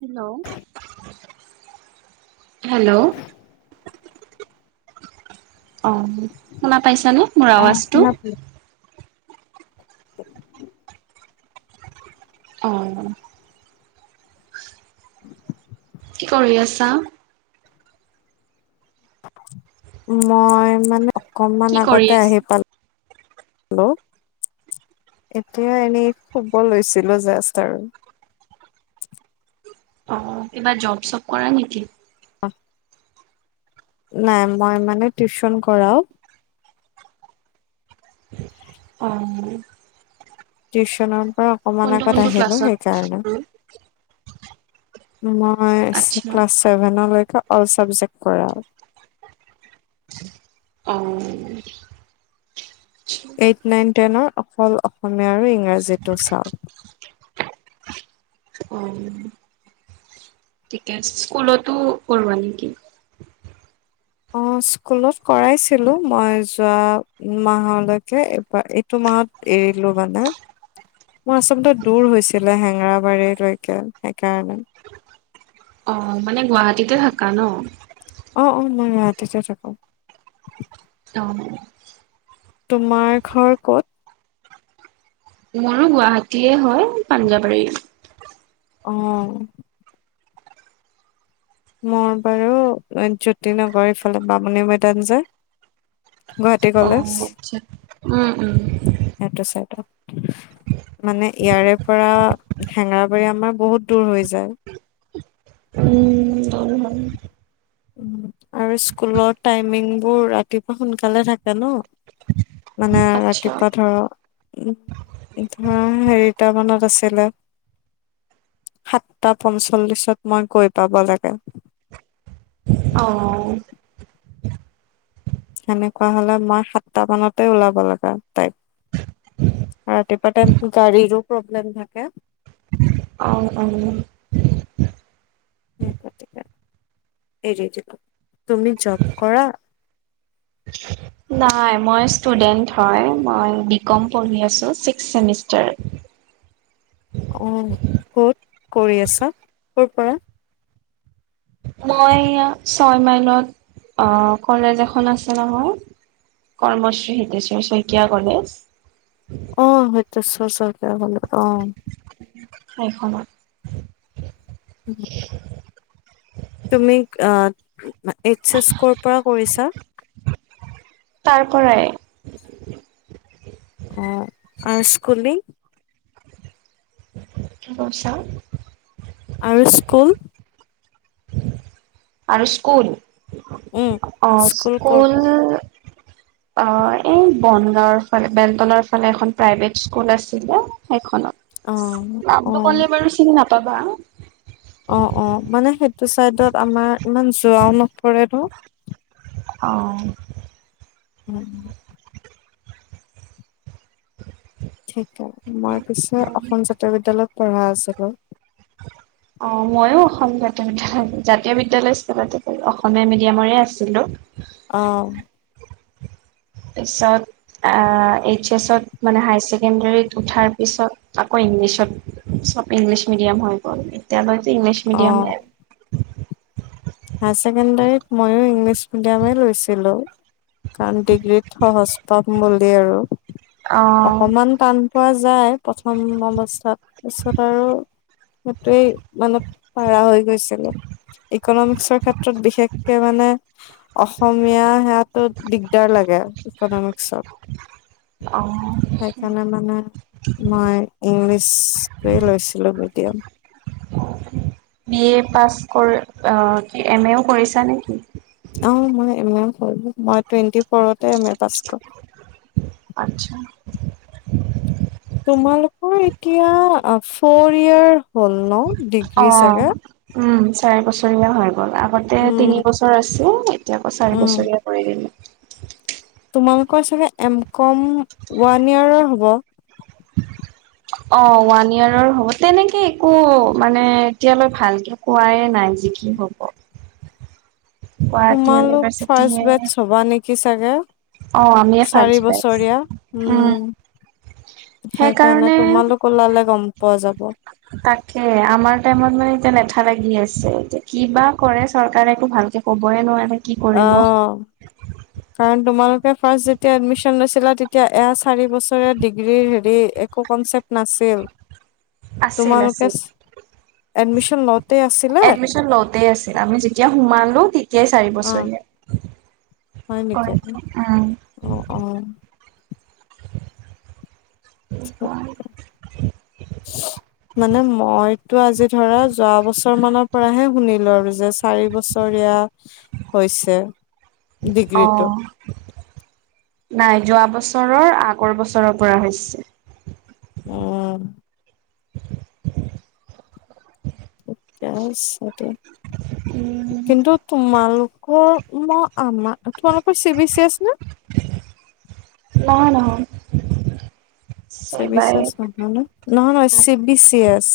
Hello hello অ শুনা পাইছানে মোৰ অ আৱাজটো শুনা [unintelligible] [unintelligible] অ কি কৰি আছা মই মানে অকনমান কি কৰি আগতে আছা? আহি পালো হেল্ল' এতিয়া এনেই শুব লৈছিলো জোষ্ট আৰু অ কিবা জব চব কৰা নেকি অ নাই মই মানে টিউশন কৰাও অ টিউশচনৰ পৰা অকমান কোনটো আগত কোনটো আহিলো ক্লাছত? সেইকাৰণে কৰোঁ? মই আচ্ছা ক্লাছ চছেভেনলৈকে অল চাবজেক্ট কৰা অ এইট নাইন টেনৰ অকল অসমীয়া আৰু ইংৰাজীটো চাওক অ ঠিকে স্কুলতো কৰঢোৱাা নেকি অ [unintelligible] স্কুলত কৰাইছিলো মই যোৱা মাহলৈকে এইবাৰ এইটো মাহত এৰিলো মানে মোৰ আচলতে দূৰ হৈছিলে হেংৰাবাৰী লৈকে সেইকাৰণে অহ মানে গুৱাহাটীতে থাকা ন অ অ মই গুৱাহাটীতে থাকো অহ তোমাৰ ঘৰ ক'ত মোৰো গুৱাহাটীয়ে হয় পাঞ্জাবাৰী অহ মোৰ বাৰু জ্যোতিনগৰ এইফালে বামুণী মৈদাম যে গুৱাহাটী কলেজ, অ', আচ্ছা। উম, উম, এইটো চাইডত [inaudible] মানে ইয়াৰে পৰা হেঙৰাবাৰী আমাৰ বহুত দূৰ হৈ যায় উম জানো জানো আৰু স্কুলৰ টাইমিংবোৰ ৰাতিপুৱা সোনকালে থাকে ন মানে আচ্ছা ৰাতিপুৱা ধৰক উম ধৰা হেৰি [unintelligible] টা মানত আছিলে সাতটা পঞ্চল্লিছত মই গৈ পাব লাগে অহ সেনেকুৱা হ'লে মই সাতটা মানতে ওলাব লগা তাইম। ৰাতিপুৱাতে গাড়ীৰো প্ৰব্লেম থাকে। অহ অহ সেয়ে গতিকে এৰি দিলো, তুমি জব কৰা? [inaudible] নাই মই ষ্টুডেণ্ট হয়, মই বি কম পঢ়ি আছো ছিক্স চেমিষ্টাৰ। [inaudible] অ ক'ত কৰি আছা, ক'ৰ পৰা? মই এইয়া ছয় মাইলত আ কলেজ এখন আছে নহয় কৰ্মশ্ৰী হিতেশ্বৰ শইকীয়া কলেজ। অ হিতেশ্বৰ শইকীয়া কলেজ, অ সেইখনত। হম তুমি আ এইচ এছ ক'ৰ পৰা কৰিছা? তাৰ পৰাই অহ, আৰু স্কুলিং? কি কৈছা? আৰু স্কুল? আৰু স্কুল, উম অহ কৰ স্কুল পৰা অহ এই বনগাঁওৰ ফালে বেলতলাৰ ফালে এখন প্ৰাইভেট স্কুল আছিলে অ সেইখনত। অ নামটো ক'লে বাৰু চিনি নাপাবা। এইটো চাইডত আমাৰ ইমান যোৱাও নপৰে ন। অহ উম উম ঠিকে, মই পিছে অ অসম জাতীয় বিদ্যালয়ত পঢ়া আছিলো। অ মইয়ো অসম জাতীয় বিদ্যালয় জাতীয় বিদ্যালয় স্কুলতে পঢ়া, অসমীয়া মিডিয়ামৰে আছিলো। অ পিছত আ এইচ এছ ত মানে হায়াৰ ছেকেণ্ডাৰীত উঠাৰ পিছত আকৌ ইংলিছত চব ইংলিছ মিডিয়াম হৈ গ'ল এতিয়াৰ পৰাটো ইংলিছ অ মিডিয়ামে আৰু। হায়াৰ ছেকেণ্ডাৰীত মইয়ো ইংলিছ মিডিয়ামে লৈছিলো। কাৰণ ডিগ্ৰীত সহজ পাম বুলি আৰু, অ অকমান টান পোৱা যায় প্ৰথম অৱস্থাত তাৰপিছত আৰু সিহটোৱেই মানে পাৰা হয় গৈছিলো, ইকনমিক্সৰ ক্ষেত্ৰত বিশেষকে মানে অসমীয়া সেয়াটো দিগদাৰ লাগে ইকনমিক্সত। অ সেইকাৰণে মানে মই ইংলিছটোৱে লৈছিলো বে এতিয়া বি এ পাছ কৰি কি এম এও কৰিছা নেকি? অ মই এম এ ও কৰিলোঁ, মই টুৱেণ্টি ফৰতে এম এ পাছ কৰা। আচ্ছা তোমালোকৰ এতিয়া ফৰ ইয়াৰ অ, উম, চাৰি বছৰ ৰীয়া হৈ গ'ল আগতে উম, তিনি বছৰ আছিল এতিয়া আকৌ চাৰি উম, বছৰীয়া কৰি দিলে। [unintelligible] তোমালোকৰ চাগে এম কম ওৱান ইয়েৰৰ হ'ব। [unintelligible] অ ওৱান ইয়াৰৰ হ'ব, তেনেকে একো মানে এতিয়ালৈ ভালকে কোৱাই নাই যি কি হ'ব। গুৱাহাটী তোমালোক ইউনিভাৰ্চিটিয়ে ফাৰ্ষট বেটছ হবা নেকি চাগে অ আমিয়ে চাৰি ফাৰ্ষ্ট বেটছ বছৰীয়া, উম উম। সেইকাৰণে তোমালোক ওলালে গম পোৱা যাব। তাকে আমাৰ টাইমত মানে তেনেপ থা লাগি আছে এতিয়া কিবা কৰে চৰকাৰে একো ভালকে ক'বই নোৱাৰে। কি অ কৰিব কাৰণ তোমাৰ ফাৰ্ষ্ট যেতিয়া এডমিশন লৈছিলা তেতিয়া এয়া চাৰি বছৰীয়া ডিগ্ৰীৰ হেৰি একো কনচেপ্ট নাছি [unintelligible] আছিল আছিল। এডমিশ্যন লওঁতে আছিলে এডমিশন লওতেই আছিল আমি যেতিয়া সোমালো তি অ', [unintelligible] চািৰ হয় নেকি? বছৰীয়া কয় অ', অ', উম মানে মই টো আজি ধৰা যোৱা বছৰ মানৰ পৰাহে শুনিলো আৰু যে চাৰি বছৰীয়া হয়। ইছে অ নাই। যোৱা বছৰৰ আগৰ বছৰৰ পৰা হৈছে। উম। তেতিয়াই চাগে উম কিন্তু তোমালোক অ ম আমা তোমালোকৰ চি বি চি আছে ন? নহয় নহয়। চি বি চিবাই চাচ নহয় ন, নহয় নহয় চি বি চি এছ।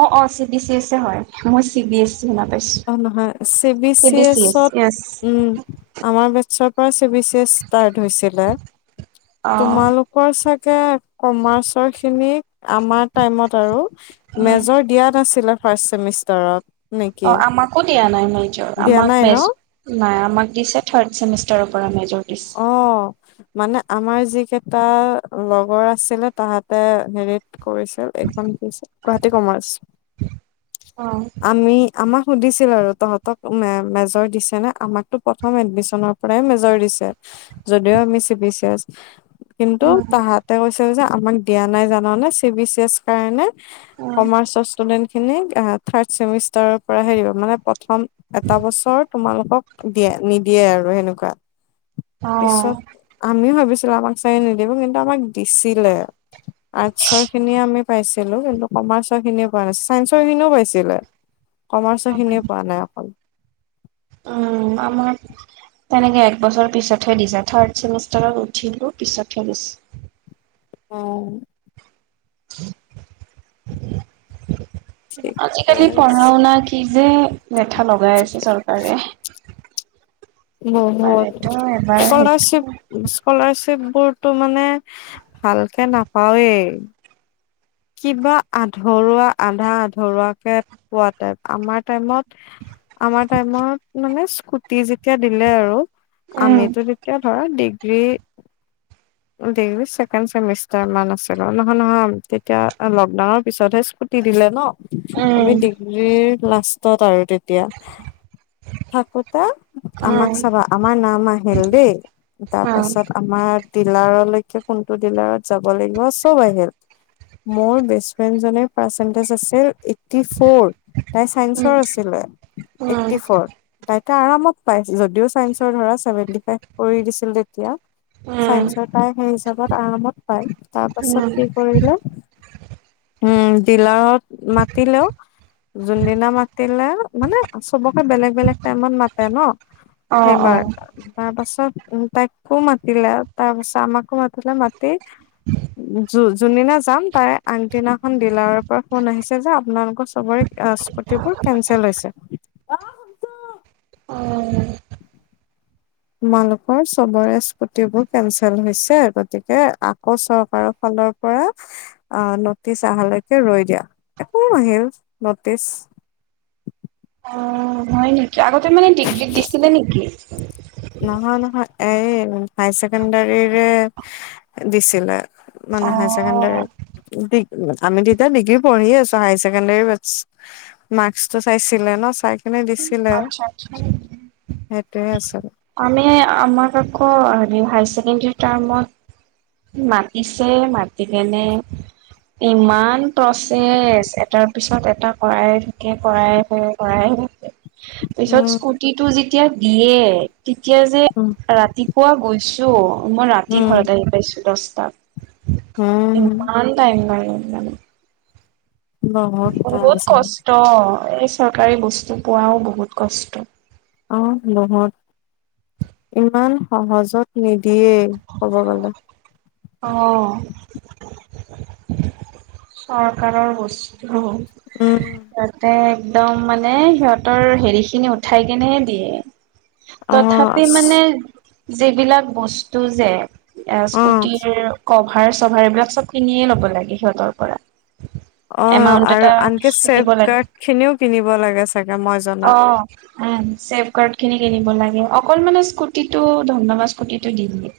অ অ চি বি চি এছে হয় মই চি বি এছ চি শুনা পাইছো অ নহয় চি বি চি এছত উম। আমাৰ বেটছৰ পৰা C B C S start হৈছিলে অ তোমালোকৰ চাগ গে কমাৰ্চৰ খিনিক আমাৰ টাইমত আৰু উম মেজৰ দিয়া নাছিলে। ফাৰ্ষ্ট চেমিষ্টাৰত নেকি? একো দিয়া নাই মেজৰ দিয়া আমাক নাই ন মেজ নাই আমাক দিছে থাৰ্ড চেমিষ্টাৰৰ পৰা মেজৰ দিছে অ মানে আমাৰ যিকেইটা লগৰ আছিলে তাহাতে হেৰিত কৰিছিল এইখন কি আছিল, গুৱাহাটী কমাৰ্চ অ আমি আমাক সুধিছিল আৰু তহঁতক মে মেজৰ দিছে নে? আমাকতো প্ৰথম এডমিশনৰ পৰাই মেজৰ দিছে। যদিও আমি চি পি চি এছ কিন্তু উম তাহাঁতে কৈছ ছে আমাক দিয়া নাই জানে চি বি চি এছ কাৰণে উম কমাৰ্চৰ ষ্টুডেন্ট খিনিক থাৰ্ড চেমিষ্টাৰৰ পৰা হে দিব মানে প্ৰথম এটা বছৰ তোমালোকক দিয়ে নিদিয়ে আৰু সেনেকুৱা অ পিছত আমিও ভাবিছো আমাক চাগ নিদিব কিন্তু আমাক দিছিলে আৰ্চৰ খিনি আমি পাইছিলো কিন্তু কমাৰ্চৰ খিনি পোৱা নাছিল চাইন্সৰ খিনিও পাইছিলে কমাৰ্চৰ খিনিয়ে পোৱা নাই অকল। উম আ ম তেনেকে একবছৰ পিছতহে দিছা থাৰ্ড চেমিষ্টাৰত উঠিলো পিছতহে দিছে অ', ঠিকে আজিকালি আছে পঢ়া-শুনা কি যে লেঠা লগাই আছে চৰকাৰে উম হু এবাৰ এইটো এবাৰ সেইটো স্কলাৰশিপ স্কলাৰশিপ পোৰটো মানে ভালকে নাপাওৱেই কিবা আধৰুৱা আধা আধৰুৱাকে পোৱা টাইপ আমাৰ টাইমত আমাৰ টাইমত মানে স্কুটি যেতিয়া দিলে আৰু উম আমিতো তেতিয়া ধৰা ডিগ্ৰী ডিগ্ৰী ছেকেণ্ড ছেমিষ্টাৰ মান আছিলো নহয় নহয় তেতিয়া লকডাউনৰ পিছতহে স্কুটি দি দিলে ন আমি উম ডিগ্ৰীৰ লাষ্টত আৰু তেতিয়া থাকোতা আমাক চাবা আমাৰ নাম আহিল দেই তাৰপাছত আমাৰ। ডিলাৰলৈকে কোনটো ডিলাৰত যাব লাগিব চব আহিল মোৰ বেষ্ট ফ্ৰেইণ্ড জনে পাৰ্চেনটিজ আছিল এইট এইটটি ফৰ তাই চাইন্সৰ আছিলে এইটটি ফৰ তাই আৰামত পাই যদিও চাইন্সৰ ধৰা চেভেনটি ফাইভ কৰি দিছিল তেতিয়া চাইন্সৰ প্ৰাই সেই হিচাপত আৰামত পায় তাৰ পাছত কি কৰিলে উম ডিলাৰত মাতিলেও যোনদিনা মাতিলে মানে চবকে বেলেগ বেলেগ টাইমত মাতে ন অ', সেইবাৰ অ', তাৰ পাছত উ তাকো মাতিলা তাৰ শামাক ও মাতিলে মাতি যোনদিনা যাম তাই আনদিনাখন ডিলাৰৰ পৰা ফোন আহিছে যে আপোনালোকৰ চবৰে স্কুতিবোৰ কেনচেল হৈছে অ তোমালোকৰ চবৰে স্কুটিবোৰ কেনচেল হৈছে গতিকে আকৌ চৰকাৰৰ ফাল স্কুলৰ পৰা আহ নটিচ অহালৈকে ৰৈ দিয়া একো নাহিল নটিচ অ হয় নিকি আগতে মানে ডিগ্ৰীত দিছিলে নিকি নহয় নহয় তাইৰে হায়াৰ ছেকেণ্ডাৰীৰে দিছিলে মানে হায়াৰ ছেকেণ্ডাৰী অ', দি আমি তেতিয়া ডিগ্ৰী পঢ়িয়ে আছো হাই ছেকেণ্ডৰী মাৰ্কচ মাৰ্কচ টো চাইছিলে ন চাই সনে দিছিলে আৰু আচ্ছা আচ্ছা। সেইটোয়ে আছ আমি আমাক আকৌ হেৰি হাই ছেকেণ্ডৰী টাইমত মাতিছে মাতি কেনে ইমান প্ৰচেছ এটাৰ পিছত এটা কৰাই থাকে - কৰাই থাকে - কৰাই থাকে। ত [unintelligible] পিছত উম, স্কুটি টো যেতিয়া দিয়ে তেতিয়া যে উম, ৰাতিপুৱা গৈছো অ মই ৰাতি ঘৰত উম, আহি পাইছো দছটাত ইমান টাইম লাগে উম, বহুত টান বহুত আছে। কষ্ট এই চৰকাৰী বস্তু পোৱাও বহুত কষ্ট অহ, বহুত ইমান সহজত নিদি দিয়েই ক'ব গলে অ', চৰকাৰৰ বস্তু উম। তাতে একদম মানে সিহঁতৰ হেৰি খিনি উঠাই কেনে দিয়ে অ', তথাপি মানে যিবিলাক বস্তু যে এয়া অ', স্কুটিৰ কভাৰ চভাৰ এইবিলাক চব কিনিয়ে ল'ব লাগে সিহঁতৰ পৰা। অ এমাউন্ট আৰু এটা আনকি দিব লাগে ছেফগাৰ্ড খিনিও কিনিব লাগে। চাগে মই অ জনাত। উম চেফগাৰ্ড খিনি কিনিব লাগে। অকল মানে স্কুটিটো ধমনামা স্কুটিটো দি দিয়ে।